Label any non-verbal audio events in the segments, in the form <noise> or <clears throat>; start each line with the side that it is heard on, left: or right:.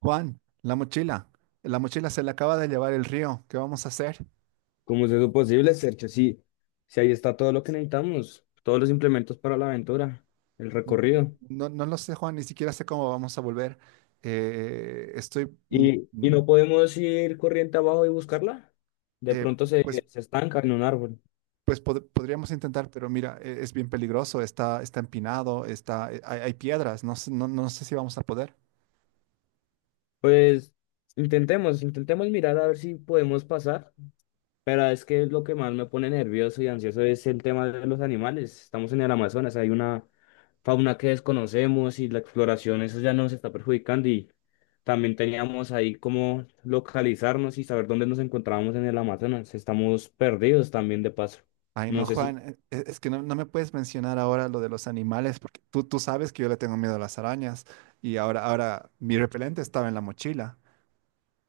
right: Juan, la mochila. La mochila se la acaba de llevar el río. ¿Qué vamos a hacer?
left: Como es eso posible, Sergio? Sí, sí, ahí está todo lo que necesitamos, todos los implementos para la aventura, el
right: N-
left: recorrido.
right: No, no lo sé, Juan, ni siquiera sé cómo vamos a volver. Eh, estoy, mm,
left: Y
right: mm,
left: no podemos ir corriente abajo y buscarla? De
right: eh,
left: pronto se,
right: pues,
left: se estanca en un árbol.
right: podríamos intentar, pero mira, es bien peligroso, está, está empinado, está, hay, hay piedras, no, no, no sé si vamos a poder.
left: Pues intentemos mirar a ver si podemos pasar. Pero es que lo que más me pone nervioso y ansioso es el tema de los animales. Estamos en el Amazonas, hay una fauna que desconocemos y la exploración, eso ya nos está perjudicando y también teníamos ahí como localizarnos y saber dónde nos encontrábamos en el Amazonas. Estamos perdidos también de paso.
right: Ay,
left: No
right: no,
left: sé
right: Juan,
left: si...
right: es que no, no me puedes mencionar ahora lo de los animales, porque tú sabes que yo le tengo miedo a las arañas y ahora, ahora mi repelente estaba en la mochila.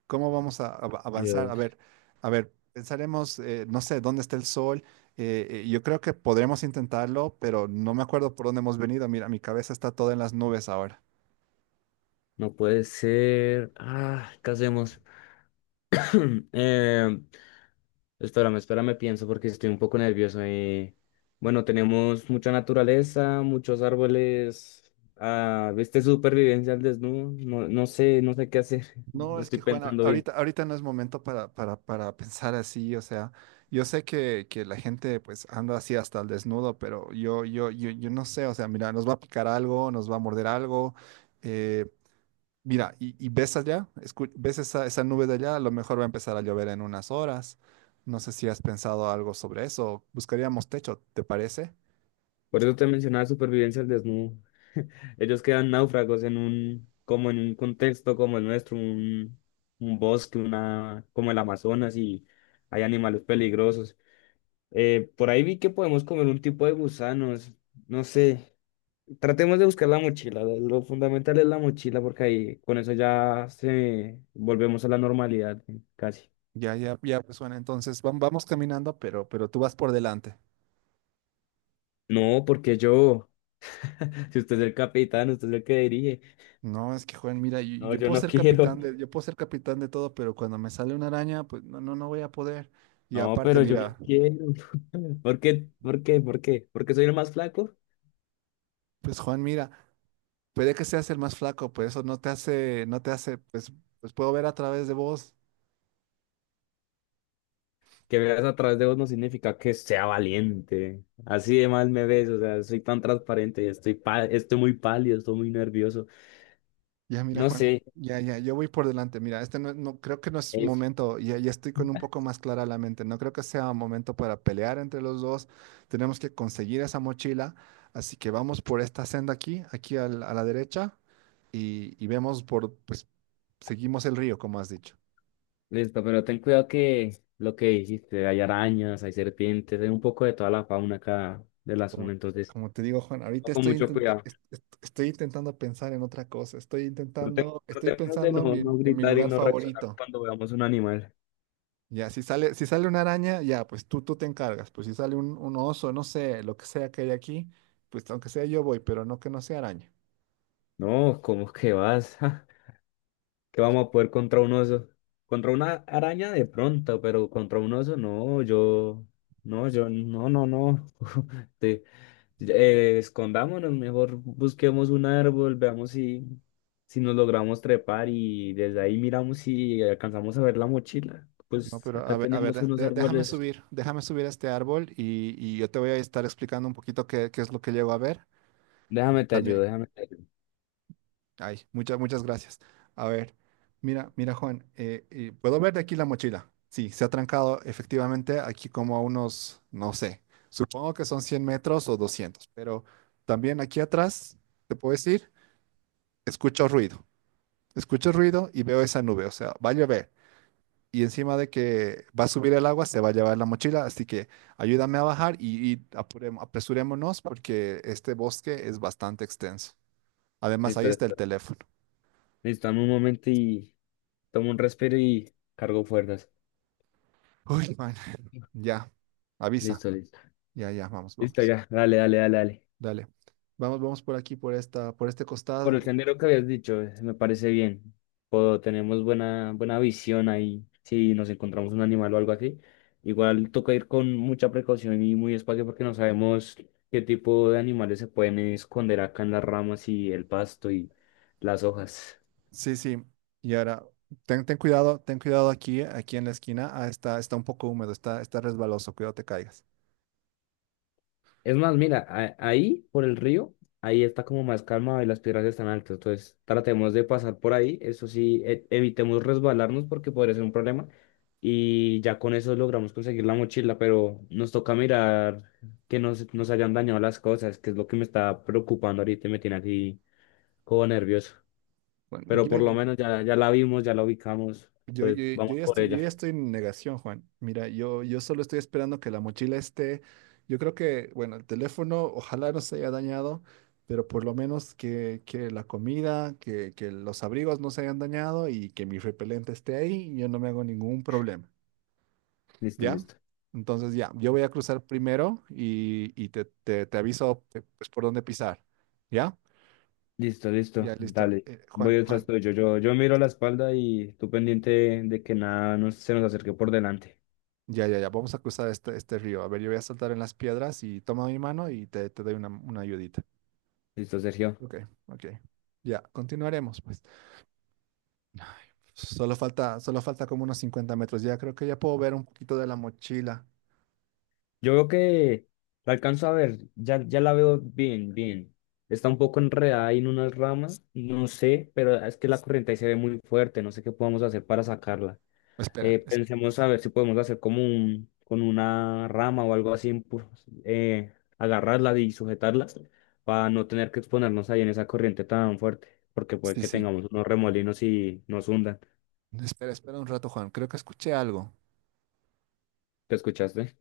right: ¿Cómo vamos a avanzar?
left: Dios,
right: A ver, pensaremos, no sé, dónde está el sol. Yo creo que podremos intentarlo, pero no me acuerdo por dónde hemos venido. Mira, mi cabeza está toda en las nubes ahora.
left: no puede ser. Ah, ¿qué hacemos? <clears throat> Em, espérame, pienso porque estoy un poco nervioso. Bueno, tenemos mucha naturaleza, muchos árboles. Ah, ¿viste supervivencia al desnudo? No, no sé, no sé qué hacer. <laughs>
right: No,
left: No
right: es
left: estoy
right: que Juana,
left: pensando bien.
right: ahorita, ahorita no es momento para pensar así, o sea, yo sé que la gente pues anda así hasta el desnudo, pero yo no sé, o sea, mira, nos va a picar algo, nos va a morder algo, eh, Mira, y ves allá, ves esa, esa nube de allá, a lo mejor va a empezar a llover en unas horas. No sé si has pensado algo sobre eso. Buscaríamos techo, ¿te parece?
left: Por eso te mencionaba supervivencia al desnudo. Ellos quedan náufragos en un, como en un contexto como el nuestro, un bosque, una, como el Amazonas y hay animales peligrosos. Por ahí vi que podemos comer un tipo de gusanos. No sé. Tratemos de buscar la mochila. Lo fundamental es la mochila porque ahí con eso ya se volvemos a la normalidad casi.
right: Ya, ya, ya, pues bueno, entonces vamos caminando, pero tú vas por delante.
left: No, porque yo, <laughs> si usted es el capitán, usted es el que dirige.
right: No, es que Juan, mira, yo,
left: No,
right: yo
left: yo
right: puedo
left: no <laughs>
right: ser
left: quiero.
right: capitán de, yo puedo ser capitán de todo, pero cuando me sale una araña, pues no, no, no voy a poder. Y
left: No,
right: aparte,
left: pero yo
right: mira,
left: no quiero. <laughs> ¿Por qué? ¿Por qué? ¿Por qué? Porque soy el más flaco.
right: pues Juan, mira, puede que seas el más flaco, pues eso no te hace, no te hace, pues, pues puedo ver a través de vos.
left: Que veas a través de vos no significa que sea valiente. Así de mal me ves, o sea, soy tan transparente, estoy pa- estoy muy pálido, estoy muy nervioso.
right: Ya, mira,
left: No
right: Juan,
left: sé.
right: ya, ya, yo voy por delante. Mira, este no, creo que no es momento, ya, ya estoy con un poco más clara la mente. No creo que sea momento para pelear entre los dos. Tenemos que conseguir esa mochila. Así que vamos por esta senda aquí, aquí a la derecha, y vemos por, pues, seguimos el río, como has dicho.
left: Listo, pero ten cuidado que lo que dijiste, hay arañas, hay serpientes, hay un poco de toda la fauna acá de la
right: Como,
left: zona, entonces
right: como te digo, Juan, ahorita
left: con
right: estoy
left: mucho cuidado.
right: estoy intentando pensar en otra cosa. Estoy
left: Pero te-
right: intentando, estoy
left: Tratemos de
right: pensando
left: no, no
right: en mi
left: gritar y
right: lugar
left: no reaccionar
right: favorito.
left: cuando veamos un animal.
right: Ya, si sale, si sale una araña, ya, pues tú te encargas. Pues si sale un oso, no sé, lo que sea que hay aquí, pues aunque sea yo voy, pero no que no sea araña.
left: No, ¿cómo que vas? <laughs> que vamos a poder contra un oso. Contra una araña de pronto, pero contra un oso no, yo, no, yo, no, no, no. <laughs> Te- escondámonos, mejor busquemos un árbol, veamos si, si nos logramos trepar y desde ahí miramos si alcanzamos a ver la mochila.
right: No,
left: Pues
right: pero
left: acá
right: a ver,
left: tenemos unos árboles.
right: déjame subir a este árbol y yo te voy a estar explicando un poquito qué, qué es lo que llego a ver. Porque
left: Déjame te ayudo,
right: también,
left: déjame te ayudo.
right: ay, muchas, muchas gracias. A ver, mira, mira, Juan, ¿puedo ver de aquí la mochila? Sí, se ha trancado efectivamente aquí como a unos, no sé, supongo que son 100 metros o 200, pero también aquí atrás, ¿te puedo decir? Escucho ruido, escucho ruido y veo esa nube, o sea, va a llover. Y encima de que va a subir el agua, se va a llevar la mochila, así que ayúdame a bajar y apresurémonos porque este bosque es bastante extenso. Además, ahí
left: Listo,
right: está el
left: listo.
right: teléfono.
left: Listo, dame un momento y tomo un respiro y cargo fuerzas.
right: Uy, man, ya, avisa.
left: Listo, listo.
right: Ya, ya, vamos,
left: Listo,
right: vamos.
left: ya. Dale.
right: Dale. Vamos, vamos por aquí, por esta, por este
left: Por el
right: costado.
left: sendero que habías dicho, me parece bien. Puedo, tenemos buena, buena visión ahí. Si nos encontramos un animal o algo así, igual toca ir con mucha precaución y muy despacio porque no sabemos qué tipo de animales se pueden esconder acá en las ramas y el pasto y las hojas.
right: Sí, sí. Y ahora, ten, ten cuidado aquí, aquí en la esquina. Ah, está, está un poco húmedo, está, está resbaloso, cuidado te caigas.
left: Es más, mira, a- ahí por el río, ahí está como más calma y las piedras están altas. Entonces, tratemos de pasar por ahí. Eso sí, e- evitemos resbalarnos porque podría ser un problema. Y ya con eso logramos conseguir la mochila, pero nos toca mirar que no se- nos hayan dañado las cosas, que es lo que me está preocupando ahorita y me tiene aquí como nervioso.
right: Bueno,
left: Pero
right: yo,
left: por lo menos ya, ya la vimos, ya la ubicamos.
right: yo,
left: Entonces, vamos por
right: yo
left: ella.
right: ya estoy en negación, Juan. Mira, yo solo estoy esperando que la mochila esté. Yo creo que, bueno, el teléfono ojalá no se haya dañado, pero por lo menos que la comida, que los abrigos no se hayan dañado y que mi repelente esté ahí, yo no me hago ningún problema.
left: Listo,
right: ¿Ya?
left: listo.
right: Entonces ya, yo voy a cruzar primero y te aviso pues, por dónde pisar. ¿Ya?
left: Listo,
right: Ya,
left: listo,
right: listo.
left: dale. Voy
right: Juan,
left: detrás
right: Juan.
left: tuyo. Yo miro la espalda y tú pendiente de que nada nos, se nos acerque por delante.
right: Ya, ya, ya, vamos a cruzar este, este río. A ver, yo voy a saltar en las piedras y toma mi mano y te doy una ayudita.
left: Listo, Sergio.
right: Ok, ok. Ya, continuaremos, pues. Ay, solo falta como unos 50 metros. Ya creo que ya puedo ver un poquito de la mochila.
left: Yo veo que la alcanzo a ver, ya, ya la veo bien, bien. Está un poco enredada ahí en unas ramas, no sé, pero es que la corriente ahí se ve muy fuerte, no sé qué podemos hacer para sacarla.
right: Espera, es-
left: Pensemos a ver si podemos hacer como un, con una rama o algo así, pues, agarrarla y sujetarla para no tener que exponernos ahí en esa corriente tan fuerte, porque puede
right: sí,
left: que
right: sí.
left: tengamos unos remolinos y nos hundan.
right: Espera, espera un rato, Juan. Creo que escuché algo.
left: ¿Te escuchaste?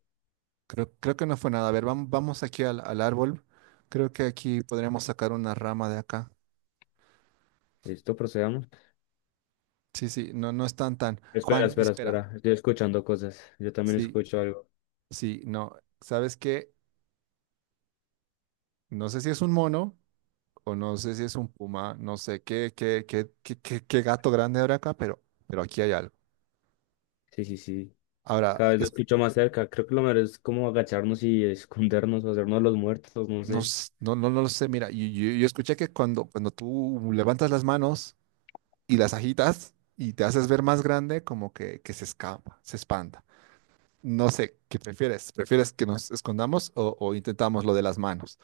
right: Creo, creo que no fue nada. A ver, vamos, vamos aquí al, al árbol. Creo que aquí podríamos sacar una rama de acá.
left: Listo, procedamos.
right: Sí, sí, no, no están tan.
left: Espera,
right: Juan,
left: espera,
right: espera.
left: espera. Estoy escuchando cosas. Yo también
right: Sí,
left: escucho algo.
right: sí, no. ¿Sabes qué? No sé si es un mono o no sé si es un puma, no sé qué, qué, qué, qué, qué, qué gato grande habrá acá, pero aquí hay algo.
left: Sí, sí, sí.
right: Ahora,
left: Cada vez lo
right: es,
left: escucho más cerca. Creo que lo mejor es como agacharnos y escondernos o hacernos los muertos, no
right: no,
left: sé.
right: no, no, no lo sé, mira, yo, yo escuché que cuando, cuando tú levantas las manos y las agitas y te haces ver más grande, como que se escapa, se espanta. No sé, ¿qué prefieres? ¿Prefieres que nos escondamos o intentamos lo de las manos?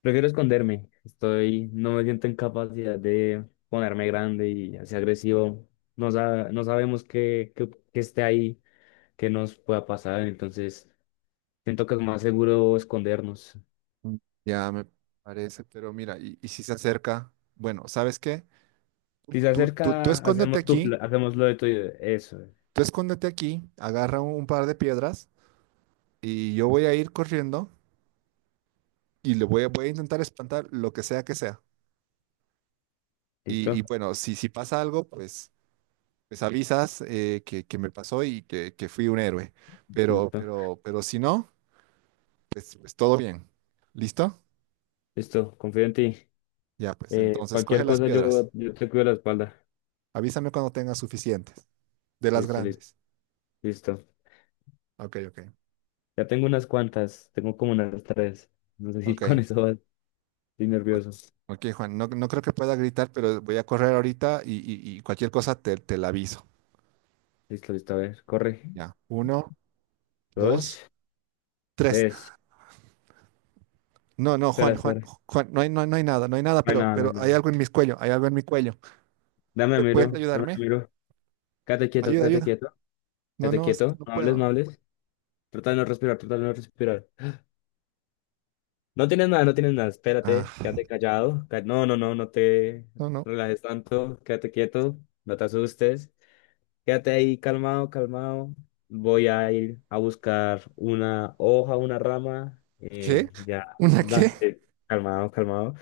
left: Prefiero esconderme. Estoy, no me siento en capacidad de ponerme grande y así agresivo. No, sa- no sabemos qué, qué, qué esté ahí, qué nos pueda pasar. Entonces, siento que es más seguro escondernos.
right: Mm. Ya me parece, pero mira, y si se acerca, bueno, ¿sabes qué?
left: Si se
right: Tú
left: acerca,
right: escóndete
left: hacemos tu,
right: aquí.
left: pla- hacemos lo de tu, eso.
right: Tú escóndete aquí, agarra un, par de piedras y yo voy a ir corriendo y le voy a, voy a intentar espantar lo que sea que sea. Y
left: ¿Listo?
right: bueno, si, si pasa algo, pues, pues avisas que me pasó y que fui un héroe.
left: Listo.
right: Pero si no, pues, pues todo bien. ¿Listo?
left: Listo. Confío en ti.
right: Ya, pues entonces coge
left: Cualquier
right: las
left: cosa
right: piedras.
left: yo, yo te cuido la espalda.
right: Avísame cuando tengas suficientes, de las
left: Listo, listo,
right: grandes.
left: listo.
right: Ok, ok,
left: Ya tengo unas cuantas. Tengo como unas tres. No sé si <laughs> con
right: ok.
left: eso vas. Estoy
right: o-
left: nervioso.
right: Ok, Juan, no, no creo que pueda gritar, pero voy a correr ahorita y, y cualquier cosa te, te la aviso.
left: Listo, listo. A ver, corre.
right: Ya, uno, dos,
left: Dos,
right: tres.
left: tres.
right: No, no,
left: Espera,
right: Juan, Juan,
left: espera.
right: Juan, no hay, no, hay no hay nada, no hay nada,
left: No hay nada, no hay
right: pero hay
left: nada.
right: algo en mi cuello, hay algo en mi cuello.
left: Dame, miro,
right: ¿Puedes
left: dame,
right: ayudarme?
left: miro. Quédate quieto,
right: Ayuda,
left: quédate
right: ayuda.
left: quieto,
right: No,
left: quédate
right: no, es que
left: quieto.
right: no
left: No hables, no
right: puedo.
left: hables. Trata de no respirar. No tienes nada, no tienes nada. Espérate,
right: Ah,
left: quédate callado. Ca- No, no, no, no te
right: no, no.
left: relajes tanto. Quédate quieto, no te asustes. Quédate ahí calmado, calmado. Voy a ir a buscar una hoja, una rama.
right: ¿Qué?
left: eh, ya,
right: ¿Una qué?
left: da- eh, calmado, calmado.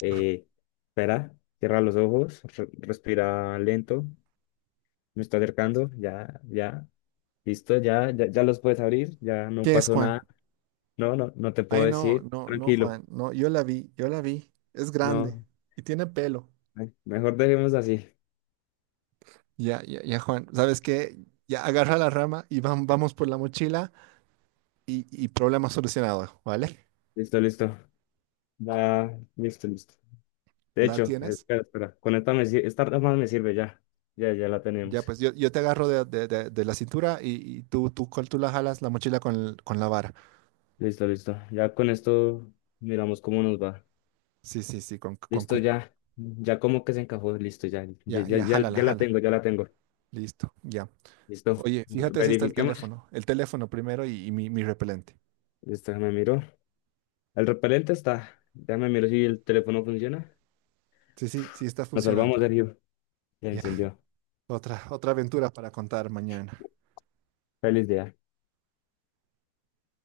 left: Eh, espera, cierra los ojos, re- respira lento, me está acercando, ya, ya, listo, ya, ya, ya los puedes abrir, ya no
right: ¿Qué es,
left: pasó
right: Juan?
left: nada, no, no, no te puedo
right: Ay, no,
left: decir,
right: no, no,
left: tranquilo,
right: Juan, no, yo la vi, yo la vi. Es grande
left: no,
right: y tiene pelo.
left: ay, mejor dejemos así,
right: Ya, ya, ya, Juan, ¿sabes qué? Ya agarra la rama y vamos por la mochila y problema solucionado, ¿vale?
left: listo, listo, ya, listo, listo. De
right: ¿La
left: hecho,
right: tienes?
left: espera, espera, con esta, me, sir- esta rama me sirve ya, ya, ya la
right: Ya,
left: tenemos,
right: pues yo te agarro de, de la cintura y tú, tú la jalas la mochila con, con la vara.
left: listo, listo, ya con esto miramos cómo nos va,
right: Sí, sí, sí, con
left: listo,
right: cuidado.
left: ya, ya como que se encajó, listo, ya, ya,
right: Ya,
left: ya,
right: ya,
left: ya
right: jala, la
left: ya la
right: jala.
left: tengo, ya la tengo.
right: Listo, ya.
left: Listo,
right: Oye, fíjate si está el
left: verifiquemos.
right: teléfono. El teléfono primero y mi repelente.
left: Listo, ya me miró. El repelente está. Ya me miró si el teléfono funciona.
right: Sí, sí, sí está
left: Nos salvamos,
right: funcionando.
left: Sergio. Se
right: Ya,
left: encendió.
right: otra, otra aventura para contar mañana.
left: Feliz día.